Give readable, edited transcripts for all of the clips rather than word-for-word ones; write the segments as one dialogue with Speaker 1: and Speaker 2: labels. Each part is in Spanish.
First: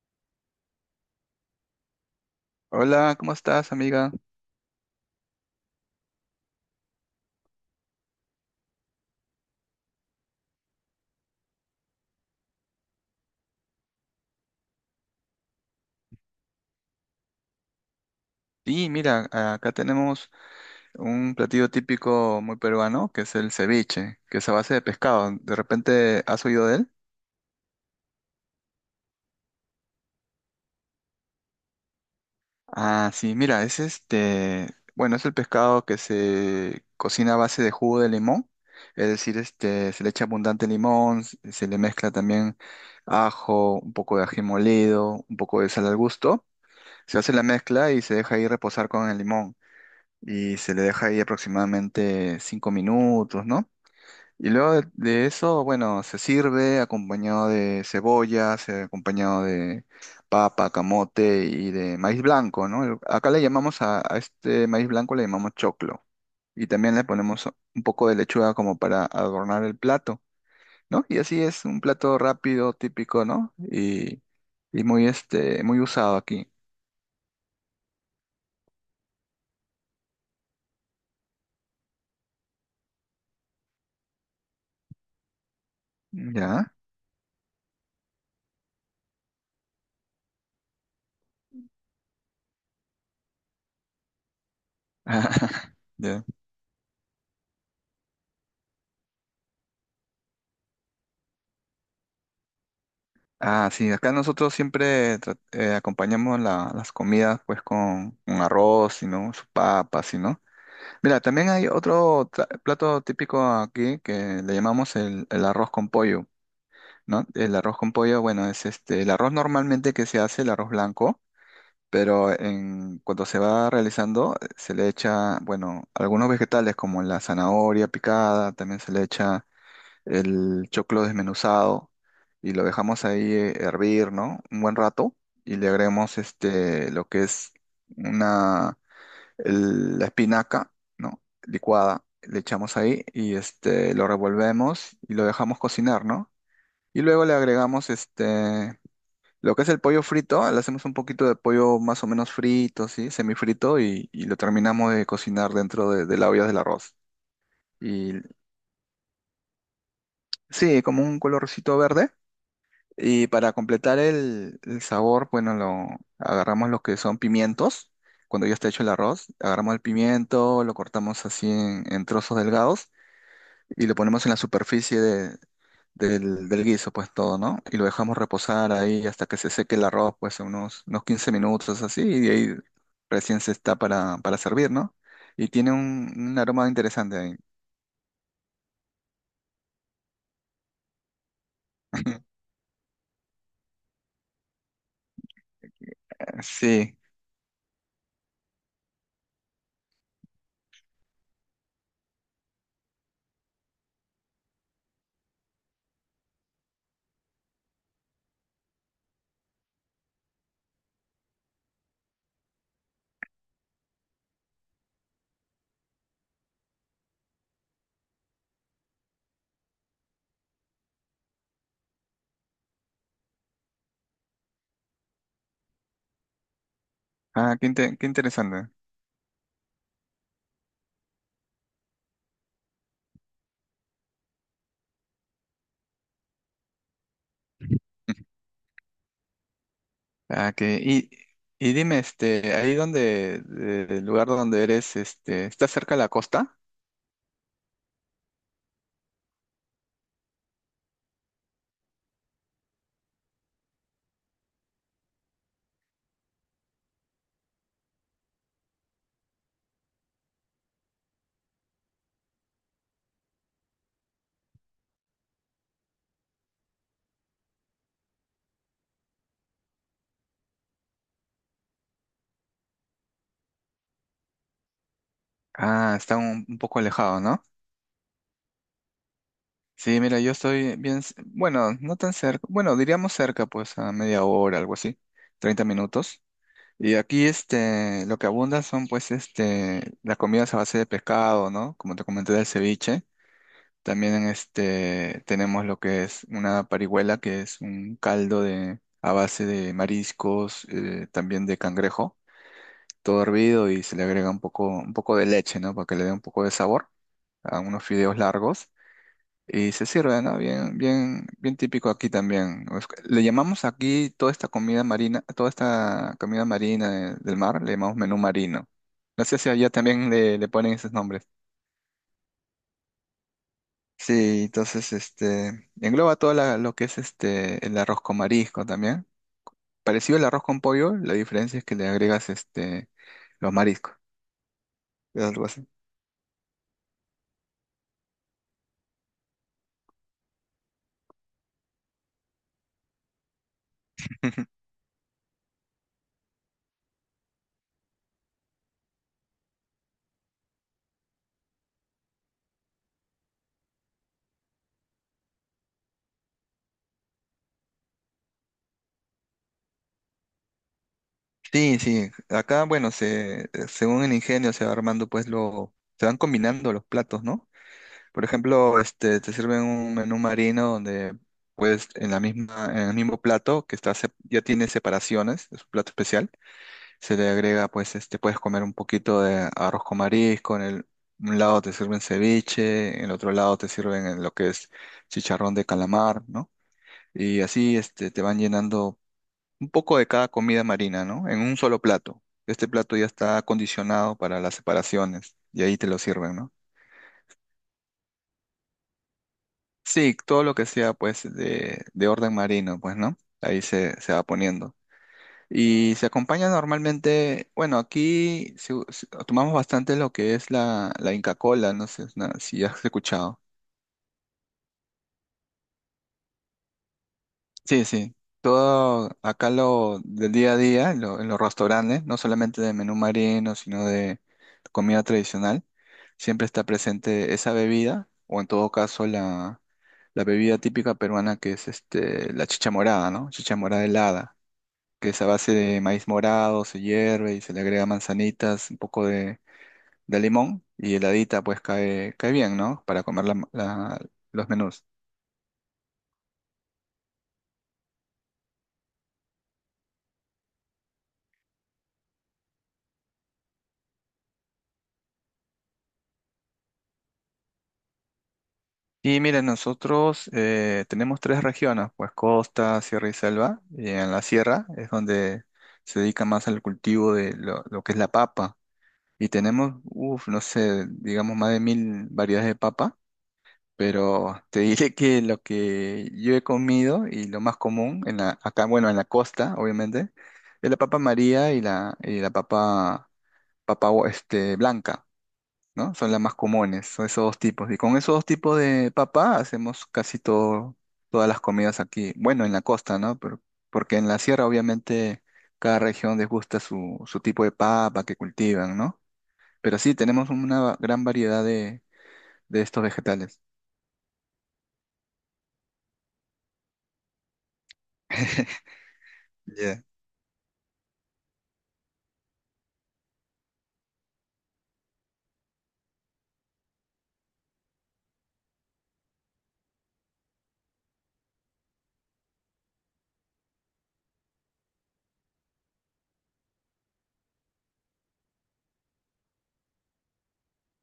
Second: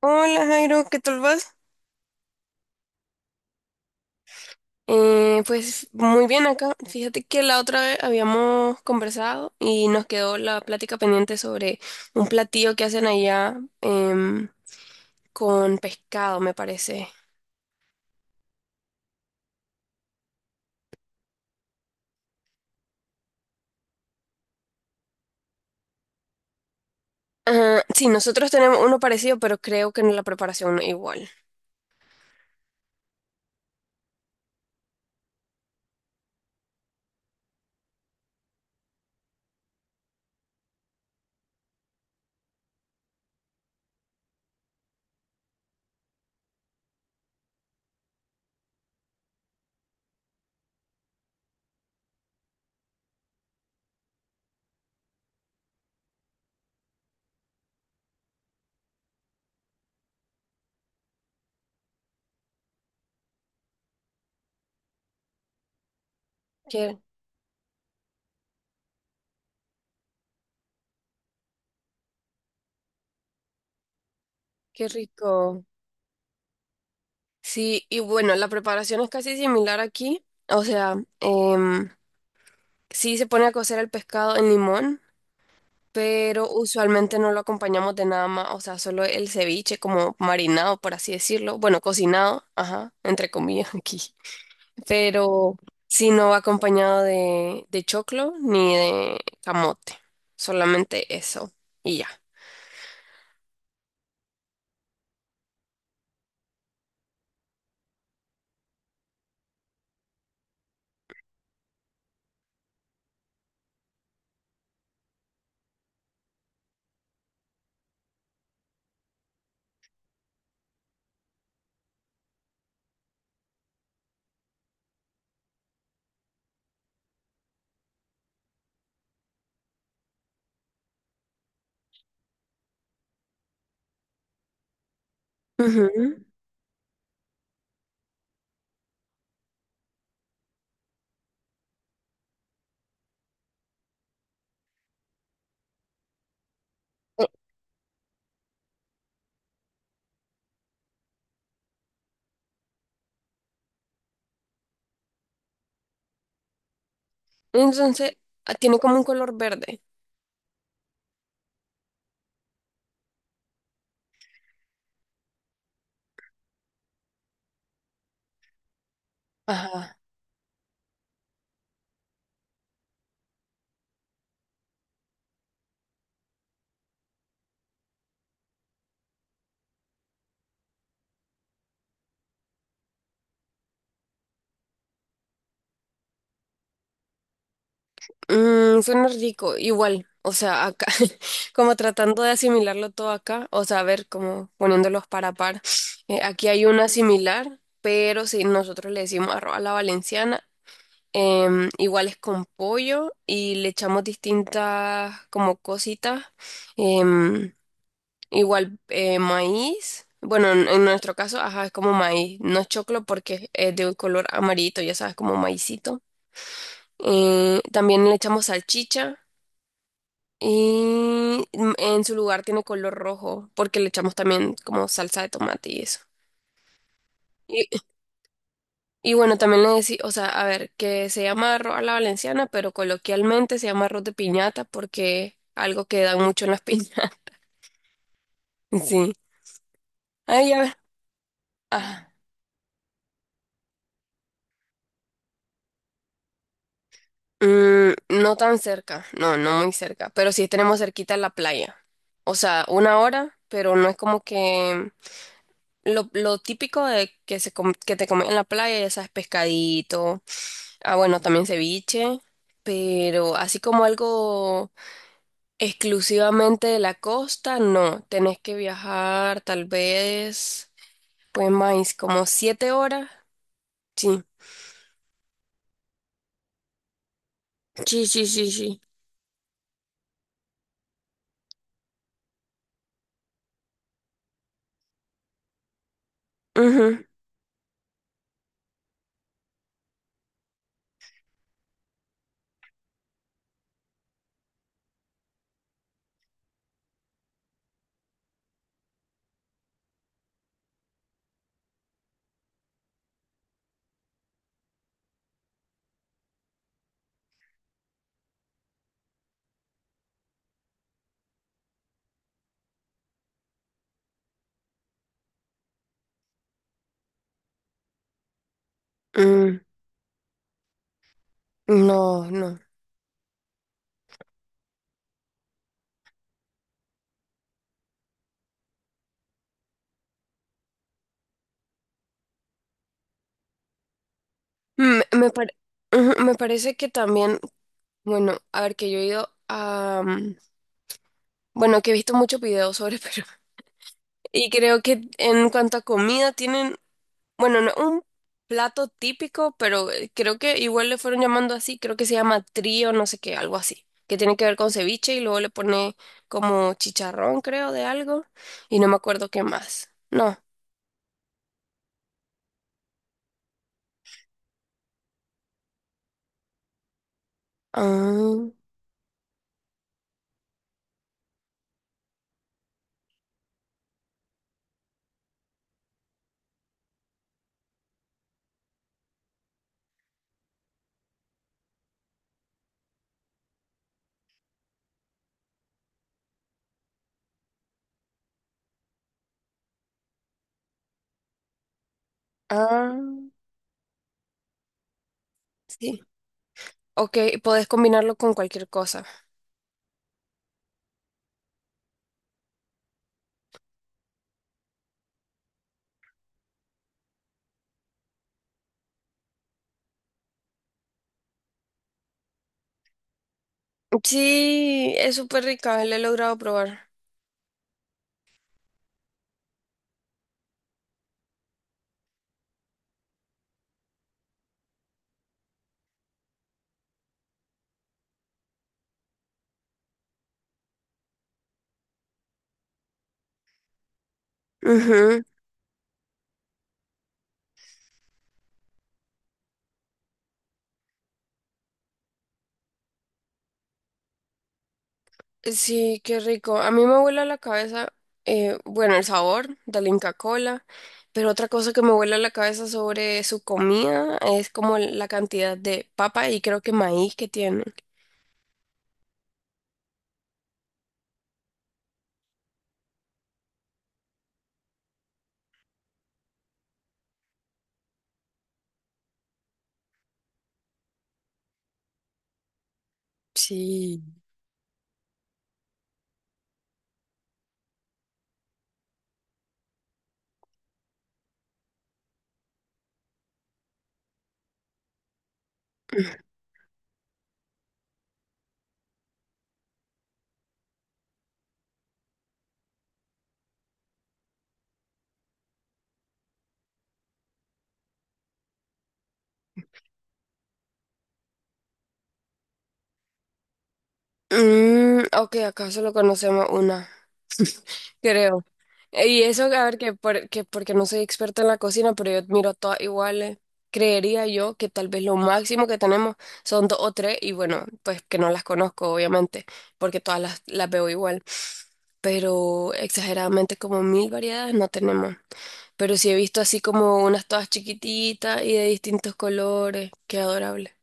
Speaker 1: Hola Jairo, ¿qué tal vas?
Speaker 2: Hola, ¿cómo estás, amiga?
Speaker 1: Pues muy bien acá. Fíjate que la otra vez habíamos conversado y nos quedó la plática pendiente sobre un platillo que hacen allá con pescado, me parece.
Speaker 2: Sí, mira, acá tenemos un platillo típico muy peruano, que es el ceviche, que es a base de pescado. ¿De repente has oído de él?
Speaker 1: Ah, sí, nosotros tenemos uno parecido, pero creo que la preparación no es igual.
Speaker 2: Ah, sí, mira, es este, bueno, es el pescado que se cocina a base de jugo de limón, es decir, este, se le echa abundante limón, se le mezcla también ajo, un poco de ají molido, un poco de sal al gusto, se hace la mezcla y se deja ahí reposar con el limón, y se le deja ahí aproximadamente 5 minutos, ¿no? Y luego de eso, bueno, se sirve acompañado de cebolla, acompañado de papa, camote y de maíz blanco, ¿no? Acá le llamamos a este maíz blanco, le llamamos choclo. Y también
Speaker 1: Qué,
Speaker 2: le ponemos un poco de lechuga como para adornar el plato, ¿no? Y así es un plato rápido, típico, ¿no? Y
Speaker 1: qué
Speaker 2: muy, este,
Speaker 1: rico.
Speaker 2: muy usado aquí.
Speaker 1: Sí, y bueno, la preparación es casi similar aquí. O sea, em, sí se pone a cocer el pescado en limón, pero
Speaker 2: ¿Ya?
Speaker 1: usualmente no lo acompañamos de nada más. O sea, solo el ceviche como marinado, por así decirlo, bueno, cocinado, ajá, entre comillas aquí, pero si
Speaker 2: Ya.
Speaker 1: no va acompañado de choclo ni de camote, solamente eso y ya.
Speaker 2: Ah, sí, acá nosotros siempre acompañamos las comidas pues con arroz, ¿sí?, ¿no? Sus papas, ¿sí?, ¿no? Mira, también hay otro plato típico aquí que le llamamos el arroz con pollo, ¿no? El arroz con pollo, bueno, es este, el arroz normalmente que se hace, el arroz blanco, pero cuando se va realizando se le echa, bueno, algunos vegetales como la zanahoria picada, también se le echa el choclo desmenuzado y lo dejamos ahí hervir, ¿no? Un buen rato y le agregamos
Speaker 1: Ujú.
Speaker 2: este, lo que es una, la espinaca, ¿no? Licuada, le echamos ahí y este, lo revolvemos y lo dejamos cocinar, ¿no? Y luego le agregamos este, lo que es el pollo frito, le hacemos un poquito de pollo más o menos frito, ¿sí? Semifrito y lo terminamos de cocinar dentro de la olla del arroz. Y
Speaker 1: Entonces, ah, tiene como un color verde.
Speaker 2: sí, como un colorcito verde. Y para completar el sabor, bueno, agarramos lo que son pimientos. Cuando ya está hecho el arroz, agarramos el
Speaker 1: Ajá.
Speaker 2: pimiento, lo cortamos así en trozos delgados y lo ponemos en la superficie del guiso, pues todo, ¿no? Y lo dejamos reposar ahí hasta que se seque el arroz, pues unos 15 minutos así, y de ahí recién se está para servir, ¿no? Y tiene un aroma interesante ahí.
Speaker 1: Mm, suena rico, igual, o sea, acá, como tratando de asimilarlo todo acá. O sea, a ver, como poniéndolos para par. Aquí hay una
Speaker 2: Sí.
Speaker 1: similar, pero si nosotros le decimos arroz a la valenciana, igual es con pollo y le echamos distintas como cositas, em, igual maíz. Bueno, en nuestro caso, ajá, es como maíz, no es choclo porque es de un color amarillito, ya sabes, como maicito. También le echamos salchicha y mm, en su lugar tiene color rojo, porque le echamos también como salsa de tomate y eso.
Speaker 2: Ah,
Speaker 1: Y,
Speaker 2: qué interesante.
Speaker 1: y bueno, también le decía, o sea, a ver, que se llama arroz a la valenciana, pero coloquialmente se llama arroz de piñata porque algo que dan mucho en las piñatas. Sí. Ay,
Speaker 2: Ah,
Speaker 1: ya ver.
Speaker 2: y dime,
Speaker 1: Ah.
Speaker 2: este, ahí donde, el lugar donde eres, este, ¿está cerca de la costa?
Speaker 1: Mm, no tan cerca, no, no muy cerca, pero sí tenemos cerquita la playa. O sea, 1 hora, pero no es como que lo típico de que, que te comen en la playa, ya sabes, pescadito. Ah, bueno, también ceviche, pero así como algo exclusivamente de la costa, no. Tenés que viajar tal vez, pues más, como 7 horas. Sí,
Speaker 2: Ah, está un poco alejado, ¿no?
Speaker 1: sí, sí, sí, sí.
Speaker 2: Sí, mira, yo estoy bien, bueno, no tan cerca, bueno, diríamos cerca, pues a media hora, algo así, 30 minutos. Y
Speaker 1: Ujú.
Speaker 2: aquí, este, lo que abunda son, pues, este, las comidas a base de pescado, ¿no? Como te comenté del ceviche. También en este tenemos lo que es una parihuela, que es un caldo a base de mariscos, también de cangrejo, todo hervido y se le agrega un poco de leche, ¿no? Para que le dé un poco de sabor a unos fideos largos y se sirve, ¿no? Bien, bien, bien típico aquí también. Es que le llamamos aquí toda esta comida marina del mar, le llamamos menú marino. No sé si
Speaker 1: Mm,
Speaker 2: allá también le ponen esos nombres.
Speaker 1: no, no.
Speaker 2: Sí, entonces este engloba todo lo que es este el arroz con marisco también. Parecido al arroz con pollo, la diferencia es que le agregas este los mariscos,
Speaker 1: Me,
Speaker 2: es
Speaker 1: me,
Speaker 2: algo
Speaker 1: pare-
Speaker 2: así.
Speaker 1: ujú, me parece que también, bueno, a ver, que yo he ido a... mm, bueno, que he visto muchos videos sobre Perú. Y creo que en cuanto a comida, tienen, bueno, no, un plato típico, pero creo que igual le fueron llamando así. Creo que se llama trío, no sé qué, algo así, que tiene que ver con ceviche y luego le pone como chicharrón, creo, de algo, y no me acuerdo qué más. No.
Speaker 2: Sí, sí, acá bueno, se según el ingenio se va armando pues lo se van combinando los platos, ¿no? Por
Speaker 1: Ah,
Speaker 2: ejemplo, este te sirven un menú marino donde pues en la misma en el mismo plato que está ya tiene separaciones, es un plato especial. Se le agrega, pues, este, puedes comer un poquito de arroz con marisco, un lado te sirven ceviche, en el otro lado te sirven en lo que es chicharrón de calamar, ¿no? Y así, este, te van llenando un poco de cada comida marina, ¿no? En un solo plato. Este plato
Speaker 1: ah,
Speaker 2: ya está acondicionado para las separaciones y ahí te lo
Speaker 1: sí.
Speaker 2: sirven, ¿no?
Speaker 1: Ok, podés combinarlo con cualquier cosa.
Speaker 2: Sí, todo lo que sea, pues, de orden marino, pues, ¿no? Ahí se va poniendo. Y se acompaña normalmente, bueno, aquí tomamos bastante lo que es la Inca Kola, no sé si has escuchado.
Speaker 1: Sí, es súper rica, la he logrado probar.
Speaker 2: Sí, sí. Todo acá lo del día a día, en los restaurantes, no solamente de menú marino, sino de comida tradicional, siempre está presente esa bebida, o en todo caso la bebida típica peruana que es este, la chicha morada, ¿no? Chicha morada helada, que es
Speaker 1: Ujú.
Speaker 2: a base de maíz morado, se hierve y se le agrega manzanitas, un poco de limón y heladita, pues cae bien, ¿no? Para comer los menús.
Speaker 1: Sí, qué rico. A mí me vuela la cabeza, bueno, el sabor de la Inca Kola, pero otra cosa que me vuela la cabeza sobre su comida es como la cantidad de papa y creo que maíz que tienen.
Speaker 2: Y miren, nosotros tenemos tres regiones, pues costa, sierra y selva. Y en la sierra es donde se dedica más al cultivo de lo que es la papa. Y tenemos, uff, no sé, digamos más de 1000 variedades de papa.
Speaker 1: Sí.
Speaker 2: Pero te diré que lo que yo he comido y lo más común en acá, bueno, en la costa, obviamente, es la papa María y la papa, este, blanca. ¿No? Son las más comunes, son esos dos tipos. Y con esos dos tipos de papa hacemos casi todo, todas las comidas aquí. Bueno, en la costa, ¿no? Pero, porque en la sierra, obviamente, cada región les gusta su tipo de papa que cultivan, ¿no? Pero sí, tenemos una gran variedad de estos vegetales.
Speaker 1: Mm, ok, acá solo conocemos una, creo. Y eso, a ver,
Speaker 2: Ya.
Speaker 1: que porque no soy experta en la cocina, pero yo miro todas iguales. Creería yo que tal vez lo máximo que tenemos son dos o tres, y bueno, pues que no las conozco, obviamente, porque todas las veo igual. Pero exageradamente como 1000 variedades no tenemos. Pero sí he visto así como unas todas chiquititas y de distintos colores. Qué adorable.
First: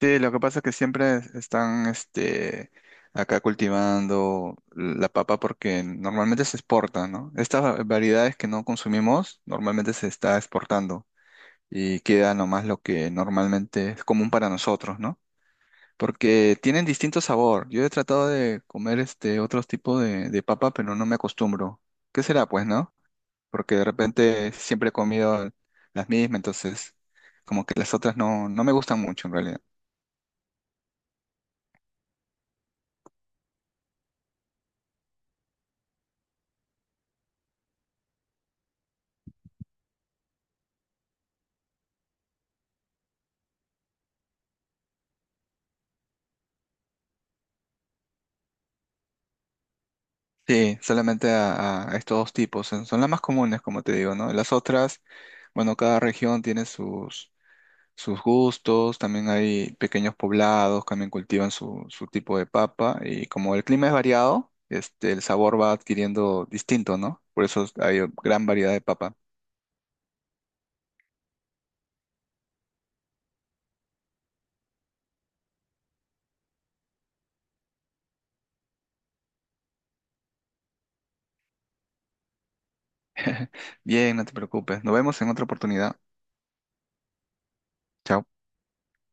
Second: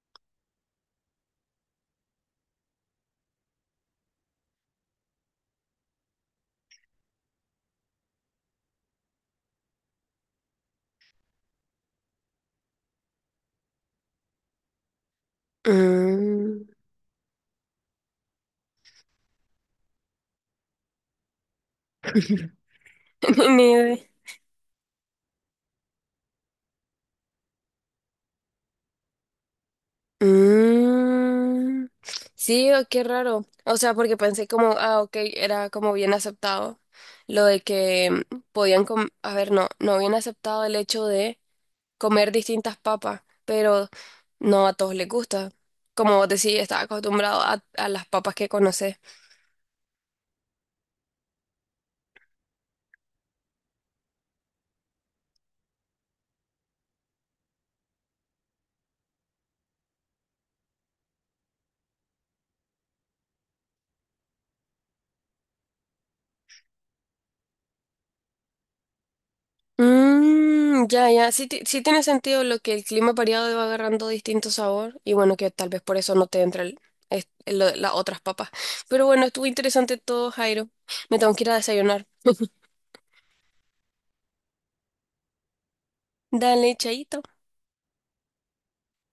Speaker 2: Sí, lo que pasa es que siempre están, este, acá cultivando la papa porque normalmente se exporta, ¿no? Estas variedades que no consumimos normalmente se está exportando. Y queda nomás lo que normalmente es común para nosotros, ¿no? Porque
Speaker 1: Mm.
Speaker 2: tienen distinto sabor. Yo he tratado de comer este otros tipos de papa, pero no me acostumbro. ¿Qué será, pues, no?
Speaker 1: Ni
Speaker 2: Porque de
Speaker 1: idea.
Speaker 2: repente siempre he comido las mismas, entonces como que las otras no, no me gustan mucho en realidad.
Speaker 1: Mm, sí, o qué raro. O sea, porque pensé como, ah, ok, era como bien aceptado lo de que mm, a ver, no, no habían aceptado el hecho de comer distintas papas, pero no a todos les gusta. Como vos decís, estás acostumbrado a las papas que conoces.
Speaker 2: Sí, solamente a estos dos tipos. Son las más comunes, como te digo, ¿no? Las otras, bueno, cada región tiene sus gustos, también hay pequeños poblados, también cultivan su tipo de papa y como el clima es variado, este, el sabor va adquiriendo distinto, ¿no? Por eso hay gran variedad de papa.
Speaker 1: Mm, ya, ya. Sí, sí tiene sentido lo que el clima variado va agarrando distinto sabor. Y bueno, que tal vez por eso no te entra el, las otras papas. Pero bueno, estuvo interesante todo, Jairo. Me tengo que ir a desayunar.
Speaker 2: Bien, no te preocupes. Nos vemos en otra oportunidad.
Speaker 1: Dale, chaito.
Speaker 2: Chao.